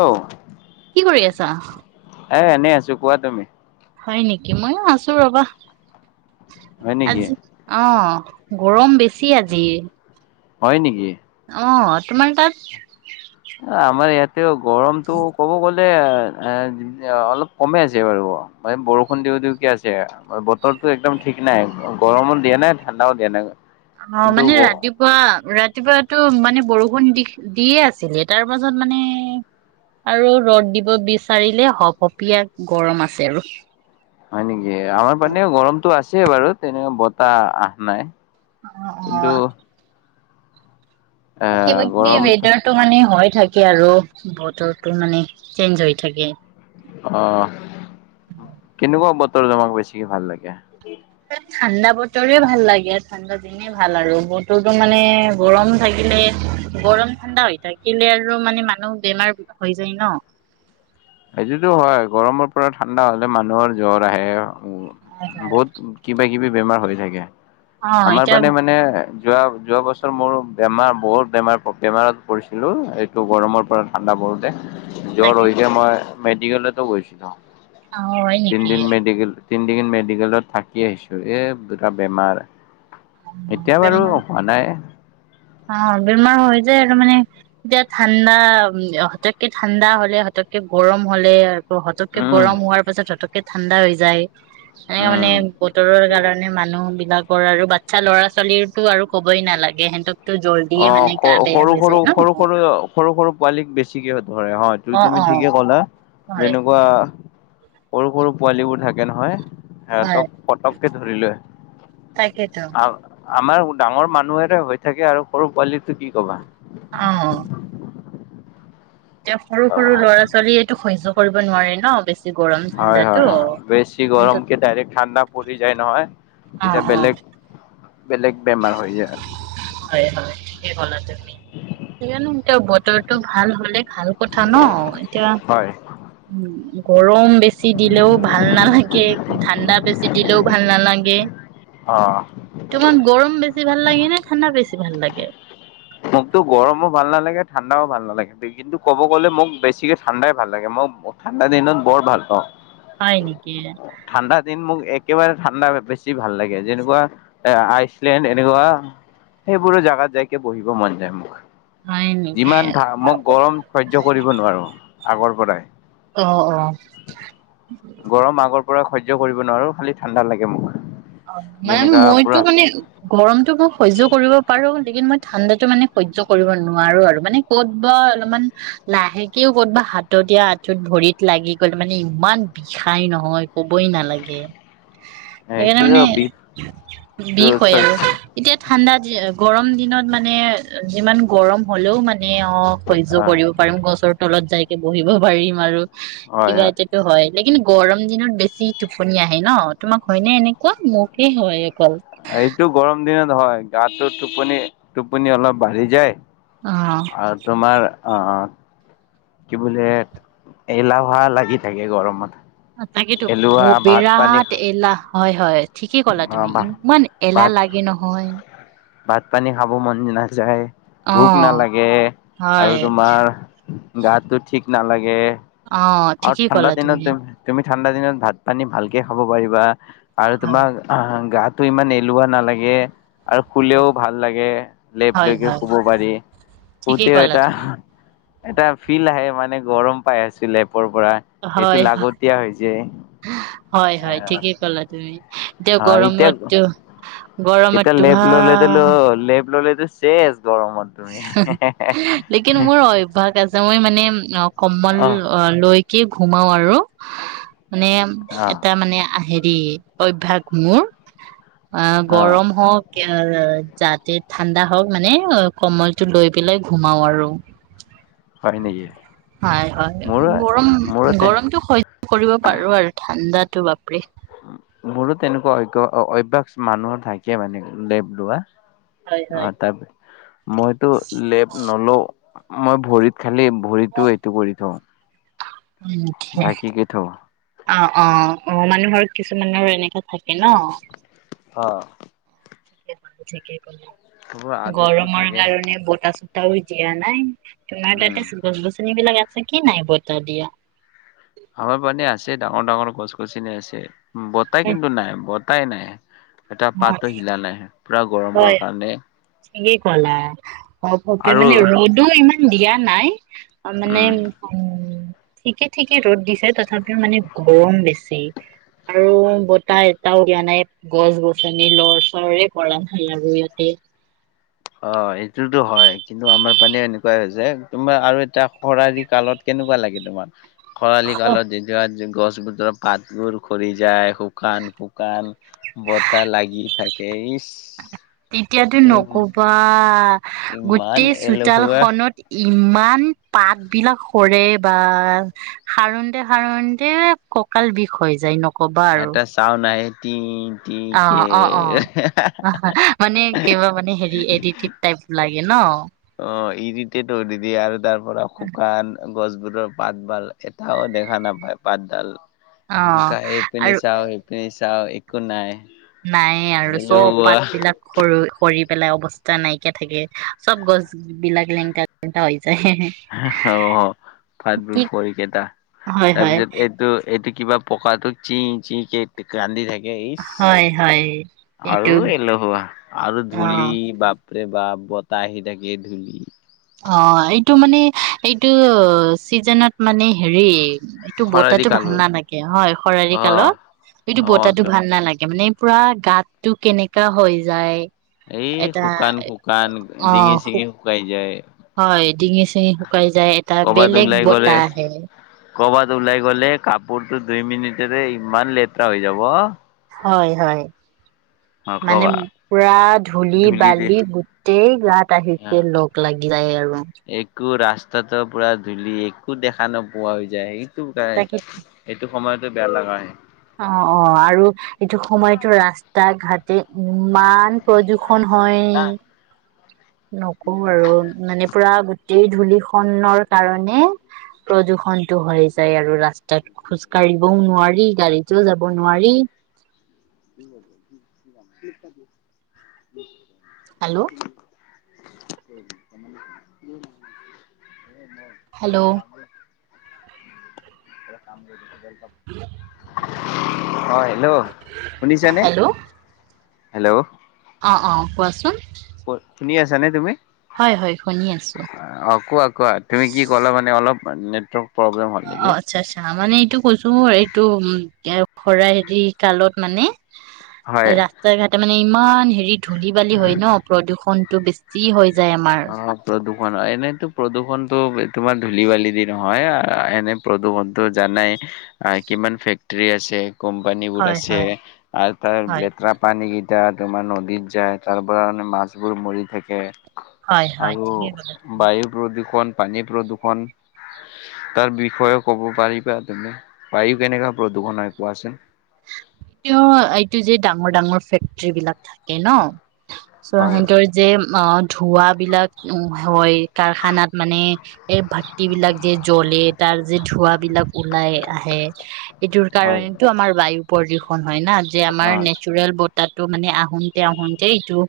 অ' কি কৰি আছা? এ এনেই আছো কোৱা তুমি? হয় নেকি মইয়ো আছো ৰবা। হয় নেকি আজি অ গৰম বেছি আজি। হয় নেকি অ তোমাৰ তাত য়া গৰমটো ক'ব গ'লে ব এ এ অলপ কমে আছে বাৰু বৰষুণ দিওঁ দিওঁ কে আছে বতৰটো একদম ঠিক নাই গৰমো দিয়া নাই ঠাণ্ডাও দিয়া নাই অ কিন্তু মানে ৰাতিপুৱা ৰাতি ৰাতিপুৱাটো মানে বৰষুণ দি দিয়ে আছিলে তাৰ পাছত মানে আৰু ৰ'দ দিব বিচাৰিলে সপ সপীয়া গৰম আছে আৰু হয় নেকি এ আমাৰ পিনেও গৰমটো আছে ছে বাৰু তেনেকুৱা বতাহ আহা নাই আহ কিন্তু অ এ কিবা কিবি গৰম ৱেডাৰ টো মানে হয় থাকে আৰু বতৰটো মানে চেঞ্জ হৈ থাকে অ কেনেকুৱা বতৰ তোমাক বেছিকে ভাল লাগে ঠাণ্ডা বতৰে ভাল লাগে ঠাণ্ডা দিনেই ভাল আৰু বতৰটো মানে গৰম থাকিলে গৰম ঠাণ্ডা হৈ থাকিলে আৰু মানে মানুহ বেমাৰ হৈ যায় ন সেইটোতো হয় গৰমৰ পৰা ঠাণ্ডা হ'লে মানুহৰ জ্বৰ আহে অ বহুত কিবা কিবি বেমাৰ হৈ থাকে অ আমাৰ এতিয়া পিনে মানে যোৱা যোৱা বছৰ মোৰ বেমাৰ বহুত বেমাৰ বেমাৰত পৰিছিলোঁ এইটো গৰমৰ পৰা ঠাণ্ডা পৰোতে জ্বৰ হৈ তাকেতো যে মই মেডিকেলটো গৈছিলোঁ অ হয় নেকি তিনিদিন মেডিকেলত থাকি আহিছোঁ এ এটা বেমাৰ এতিয়া বাৰু বেমাৰ হোৱা নাই অ বেমাৰ হৈ যায় আৰু মানে এতিয়া ঠাণ্ডা হতকে ঠাণ্ডা হ'লে হতকে গৰম হ'লে ত হতকে উম গৰম হোৱাৰ পাছত হতকে কে ঠাণ্ডা হৈ যায় এনেকে মানে উম বতৰৰ কাৰণে মানুহ বিলাক কৰ আৰু বাচ্ছা ল'ৰা ছোৱালীৰটো আৰু ক'বই নালাগে সেনট অ সৰু সৰু সৰু সৰু অ সৰু সৰু পোৱালিক বেছিকে ধৰে হয় অ', তুমি অ', ঠিকে ক'লা হয়, যেনেকুৱা সৰু সৰু পোৱালিবোৰ থাকে নহয় হয়, সিহঁতক পটককে ধৰি লয় তাকেতো আ আমাৰ ডাঙৰ মানুহৰে হৈ থাকে আৰু সৰু পোৱালিটো কি কবা অ এতিয়া সৰু সৰু ল'ৰা ছোৱালীয়েটো সহ্য। কৰিব নোৱাৰে ন বেছি। গৰম হয় হয় ঠাণ্ডাটো হয় বেছি গৰম কিন্তু কে ডাইৰেক্ট ঠাণ্ডা পৰি যায় নহয়। অ', এতিয়া অ', বেলেগ। বেলেগ বেমাৰ হৈ যায় হয় হয়ে ঠিকেই কলা তুমি সেইকাৰণে এতিয়া বতৰটো ভাল হলে ভাল কথা ন এতিয়া হয় উ গৰম বেছি দিলেও ভাল নালাগে ঠাণ্ডা বেছি দিলেও ভাল নালাগে। অ। তোমাক গৰম বেছি ভাল লাগে নে ঠাণ্ডা বেছি ভাল লাগে? মোকতো গৰমো ভাল নালাগে ঠাণ্ডাও ভাল নালাগে কিন্তু ক'ব গ'লে মোক বেছিকে ঠাণ্ডাই ভাল লাগে মই ঠাণ্ডা দিনত বৰ ভাল পাওঁ। হয় নেকি? ঠাণ্ডা দিন মোক একেবাৰে ঠাণ্ডা বেছি ভাল লাগে যেনেকুৱা এ আইচলেণ্ড এনেকুৱা সেইবোৰো জেগাত [unintelligible] বহিব মন যায় মোক হয় নেকি যিমান ধা মই গৰম সহ্য কৰিব নোৱাৰো। আগৰ পৰাই আহ অ। পুৰা সহ্য কৰিব নোৱাৰো খালি ঠাণ্ডা লাগে মোক। অ ম যেনেকা মইতো পুৰা মানে গৰমতটো ম সহ্য কৰিব পাৰো। কিন্তু মই ঠাণ্ডাতটো মানে সহ্য কৰিব নোৱাৰো। আৰু মানে ক'তবা অলপমান লাহেকেও ক'তবা হাতত আঁঠুত ভৰিত লাগি গ'ল মানে ইমান বিষাই নহয় কবই নালাগে। সেইকাৰণে এইটো মানে বি বিষ হয় আৰু এতিয়া ঠাণ্ডা। গৰম দিনত মানে যিমান গৰম হ'লেও মানে ম অ সহ্য কৰিব পাৰিম গছৰ তলত। যাইকে বহিব পাৰিম আৰু কিবা এটাটো হয়। কিন্তু গৰম দিনত বেছি টোপনি আহে ন। তোমাক হয়নে এনে? ক মোকেই হয়। অকল এইটো গৰম দিনত। নহয় গাটো টোপনি টোপনি অলপ বাঢ়ি যায়। অ আৰু তোমাৰ অঁ অঁ। কি বোলে এলাহা লাগি থাকে গৰমত। এলোৱা তাকেইেতো ভাত পানী বিৰাট এলাহ হয় হয়। ঠিকে অ ক'লা তুমি ভাত ইমান এলাহ ভাত লাগে নহয়। ভাত পানী খাব মন নাযায় অ ভোক নালাগে আৰু হয় তোমাৰ গাতো ঠিক নালাগে অ আৰু ঠিকেই ঠাণ্ডা কলা দিনত তুমি তুমি ঠাণ্ডা দিনত ভাত পানী ভালকে খাব পাৰিবা আৰু হয় তোমাক গা তটো ইমান এলোৱা নালাগে আৰু শুলেও ভাল লাগে লেপ হয় লকে হয় শুব পাৰি ঠিকেই শুতেও ক'লা এটা তুমি এটা ফিল আহে মানে গৰম পাই আছিলে হয় হয় এ হয় হয় ঠিকেই কলা তুমি এতিয়া এতিয়া গৰমতটো গৰমত তটো ভাল চেষ লেকিন মোৰ অভ্যয়াস আছে মই মানে অ কম্বল অহ লৈকে সোমাও আৰু। মানে, অহ এটা মানে আহে ই, অভ্যাস মোৰ। অ', অহ গৰম হওক অ, যাতে ঠাণ্ডা হওক মানে, অ কমলটো লৈ পেলাই ঘুমাও আৰু। হয় নেকি হয়, হয়। মোৰো মোৰো তে গৰম-গৰমতটো সহ্য কৰিব পাৰো আৰু, ঠাণ্ডাত টো বাপৰে মোৰো তেনেকুৱা অগ-অভ্য়াস মানুহৰ থাকে মানে, লেপ লোৱা। হয় হয় অ', তাৰপি মইতো লেপ নলও। মই ভৰিত খালি, ভৰিতো এইটো কৰি থওঁ মুটে ঢাকিকে থওঁ। অ', অ', অ মানুহৰ কিছুমানৰ এনেকা থাকে ন। অ। ঠিকেই বাৰু ঠিকেই মোৰ ক'লি আদতটো গৰমৰ থাকে কাৰণে বতা-চতা [unintelligible] তোমাৰ উম তাতে গছ-গছনি বিলাক আছে ঠিকে নাই বতাহ দিয়। হয় মানে আছে, ডাঙৰ-ডাঙৰ গছ গছনি আছে। বতাহ হয় কিন্তু নাই বত উপাই নাই। এটা পাতো হিলা নাই পুৰা গৰমৰ কাৰণে সে গলা, ঘপককে আৰু মানে ৰ'দো ইমান ইমান দিয়া নাই অ', মানে উম উম ঠিকে-ঠিকে ৰ'দ দিছে তথাপিও মানে গৰম বেছি। আৰু বতাহ এটাও দিয়া নাই, গছ গছনি লৰ চৰে কৰা নাই আৰু ইয়াতে। অ', এইটোতো হয়, কিন্তু আমাৰ পিনে এনেকোৱাই হৈছে তোমাৰ আৰু এটা খৰালি কালত কেনেকোৱা লাগে তোমাৰ। খৰালি কালত দি যোৱা যোন গছ বতৰ পাতবোৰ খৰি যায়, শুকান-শুকান বতাহ লাগি থাকে, ইছ তেতিয়াতো নকবা আ ইমান গোটেই চোতাল এলেহুৱা খনত, ই ইমান পাত বিলাক সৰে বা সাৰোনতে সাৰোনতে কঁকাল বিষ হৈ যায় ন এটা চাউন আহে তি অ অ অ হাহাই মানে কিবা মানে হেৰি এদিতিক টাইপ লাগে। গে ন অ' ইৰিটেট কৰি দিয়ে আৰু তাৰ। পৰা শুকান গছবোৰৰ পাতবাল এটাও দেখা নাপায় পাতডাল অ এনেকা এই পিনে আৰু চাও, সেইপিনে চা চাও একো নাই। নাই আৰু চব এলেহুৱা পাত বিলাক সৰি সৰি পেলাই অৱস্থা নাইকিয়া থাকে চব গছ বিলাক লেংটা পেংটা হৈ যায় হা হা অ' কি হাতবোৰ ভৰিকেইটা হয় হয় তাৰপিছত এইটো এইটো কিবা পকাটো চি চি কে কান্ধি থাকে ইচ হয় হয় এইটো আৰু এলেহুৱা আৰু অ ধূলি বাপ ৰে বাপ বতাহ আহি থাকে, ধূলি। অ' এইটো মানে এইটো চিজনত মানে হেৰি এইটো খৰালি বতাহটো ভাল কালবোৰ নালাগে হয় খৰালি অ কালত এইটো অ বতাহটো তো ভাল নালাগে মানে। পুৰা গাত টো কেনেকা হৈ যায়। এই এটা শুকান শুকান, ডিঙি অ চিঙি শুকাই যায়। হয়। ডিঙি চিঙি শুকাই যায়। এটা কৰ'বাত বেলেগ ওলাই গ'লে বতাহ আহে। ক'ৰবাত ওলাই গ'লে, কাপোৰটো দুই মিনিটতে ইমান লেতেৰা হৈ যাব। হয় হয়। মানে, নকবা পোৰা ধূলি ধূলিতে। বালি গোটেই গাত আহি অ লগ লাগি যায় আৰু তাতোঢ় পোৰা ধূলি, একো দেখা নোপোৱা হৈ যায়। [unintelligible] গাই তাকে এইটো সময়তে বেয়া লগা আহে। অ', অ' আৰু এইটো সময়তো ৰাস্তা ৈঘাট [unintelligible] ইমান প্ৰদূষণ হয়। নকওঁ আৰু মানে পোৰা গোটেই ধূলি খনৰ কাৰণে, প্ৰদূষণ টো হৈ যায় আৰু ৰাস্তাত খোজ কাঢ়িবও নোৱাৰি গাড়ীত [unintelligible] যাব নোৱাৰি। [unintelligible] হেল্ল'? [unintelligible] হেল্ল' [unintelligible] [unintelligible] [unintelligible] হয়। হেল্ল'? শুনিছানে? হেল্ল'! হেল্ল'! অ' অ' কোৱাচোন? শুনি আছানে তুমি? হয় হয় শুনি আছো অ' কোৱা কোৱা তুমি কি ক'লে মানে অলপ মানে নেটৱৰ্ক প্ৰব্লেম হ'ল নেকি? অ' আচ্ছা আচ্ছা। মানে, এইটো কৈছো এইটো এই ফুৰাই দি গালত মানে হয় ৰাস্তা ঘাট মানে এ' ইমান হেৰি ধূলি বালি হয় ন' প্ৰদূষণতটো বেছি হয়। অ' প্ৰদূষণ, এনেইতো প্ৰদূষণতটো তোমাৰ ধূলি বালি নহয়। এনে প্ৰদূষণটো জানাই কিমান ফেক্টৰী আছে। কোম্পানী বোৰ হয় আছে হয় আৰু তাৰ হয় লেতেৰা পানী এতিয়া তোমাৰ নদীত যায় তাৰ পৰা মে মাছবোৰ মৰি থাকে। হয় হয় আৰু ঠিকেই ক'লা তুমি। বায়ু প্ৰদূষণ। পানী প্ৰদূৰ্ষণ তাৰ বিষয়েও ক'ব পাৰিবা তুমি পানী কেনেকুৱা প্ৰদূৰণ হয় কোৱাচোন? এইটো এইটো যে ডাঙৰ ডাঙৰ ফেক্টৰী বিলাক থাকে ন। চ' হয় সিহতৰ যে অ। ধোৱাবিলাক হয় কাৰখানাত মানে এই ভাটি বিলাক যে জ্বলে তাৰ যে ধোৱা বিলাক ওলাই আহে, এইটোৰ হয় কাৰণেতটো আমাৰ বায়ু পৰি হয় না। যে আমাৰ অ নেচৰেল ব তাতো মানে আহোতে আহোতে ইটো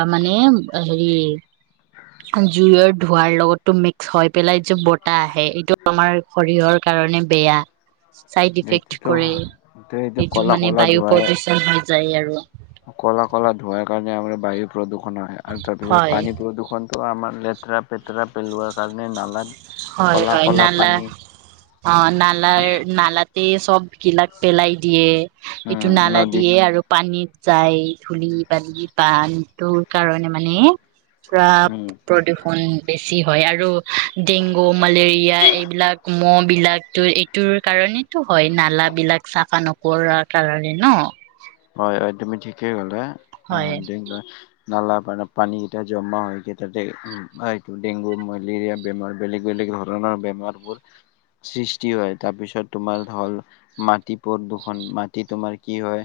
অ মানে হেৰি জুইৰ ধোঁৱাৰ লগতো মিক্স হৈ পেলাই এই যে বতাহ আহে এইটো আমাৰ শৰীৰৰ কাৰণে বেয়া। চাইড ইফেক্ট সেইটোতো কৰে হয় এইটো কলা মানে কলা বায়ু ধোৱাই প্ৰদূষন হৈ যায় আৰু। কলা কলা ধুৱাৰ কাৰণে আমাৰ বায়ু প্ৰদূষণ হয়। আৰু তাৰপিছত হয় পানী প্ৰদূষণটো আমাৰ লেতেৰা পেতেৰা পেলোৱাৰ কাৰণে নালা হয় হয় নালা অ নালা নাল এ চব গিলাক পেলাই দিয়ে। এইটো উম নালা নদী দিয়ে আৰু পানীত যাই ধূলি বালি পানটোৰ কাৰণে মানে উম প্ৰদূষণ বেছি। বেছি হয় আৰু ডেংগু মেলেৰিয়া এইবিলাক ম বিলাকো এইটোৰ কাৰণেতো হয় নালা বিলাক চাফা নকৰাৰ কাৰণে ন? হয় তুমি ঠিকেই ভাবা। অ হয় ডেং নালা পান পানীকেইটা জমা হয়কেই তাতে হয়টো ডেংগু মেলেৰিয়া বেমাৰ বেলেগ বেলেগ ধৰণৰ বেমাৰবোৰ সৃষ্টি হয় তাৰ পিছত তোমাৰ হল মাটি প্ৰদূষণ মাটি তোমাৰ কি হয়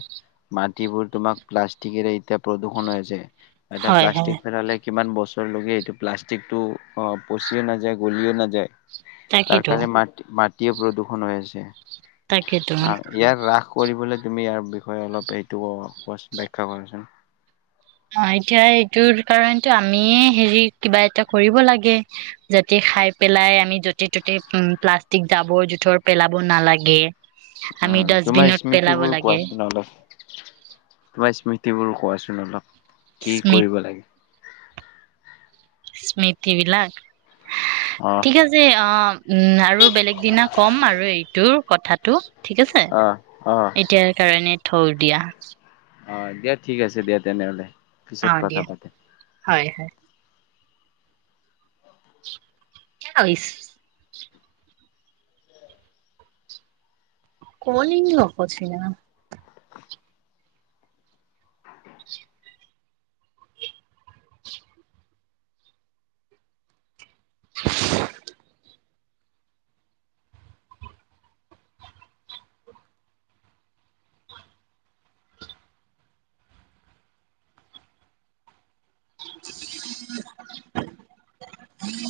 মাটিবোৰ তোমাক প্লাষ্টিকেৰে এতিয়া প্ৰদূষণ হৈছে। এটা হয় হয় প্লাষ্টিক পেলালে কিমান বছৰলৈকে এইটো প্লাষ্টিকটো অ পচিও নাযায় গলিও নাযায়। তাৰ তাকেতো কাৰণে মাট মাট তিও প্ৰদূষণ হৈ আছে। তাকেতো অ ইয়াৰ ৰাখো কৰিবলৈ তুমি ইয়াৰ বিষয়ে অলপ এইটো বখ্যা কৰাচোন। অ এতিয়া এইটোৰ কাৰণটো আমিয়ে হেৰি কিবা এটা কৰিব লাগে যাতে খাই পেলাই আমি য'তে ত'তে প্লাষ্টিক জাবৰ জোথৰ পেলাব নালাগে। আমি উ তোমাৰ ডাষ্টবিনত স্মৃতি পেলাব বোৰ লাগে কোৱাচোন অলপ তোমাৰ স্মৃতি বোৰ কোৱাচোন। অলপ কি স্মৃ কৰিব লাগে? স্মৃতি বিলাক অ ঠিক আছে অ উম আৰু বেলেগ দিনা কম আৰু এইটো কথাটো ঠিক আছে অ অ। এতিয়াৰ কাৰণে থউ দিয়া। অ দিয়া ঠিক আছে দিয়া তেনেহলে। অ পিছত কথা দিয়া পাতিম। হয় হয়। [inaudible] [unintelligible] কলং লকচন [unintelligible] [unintelligible] [unintelligible] [unintelligible]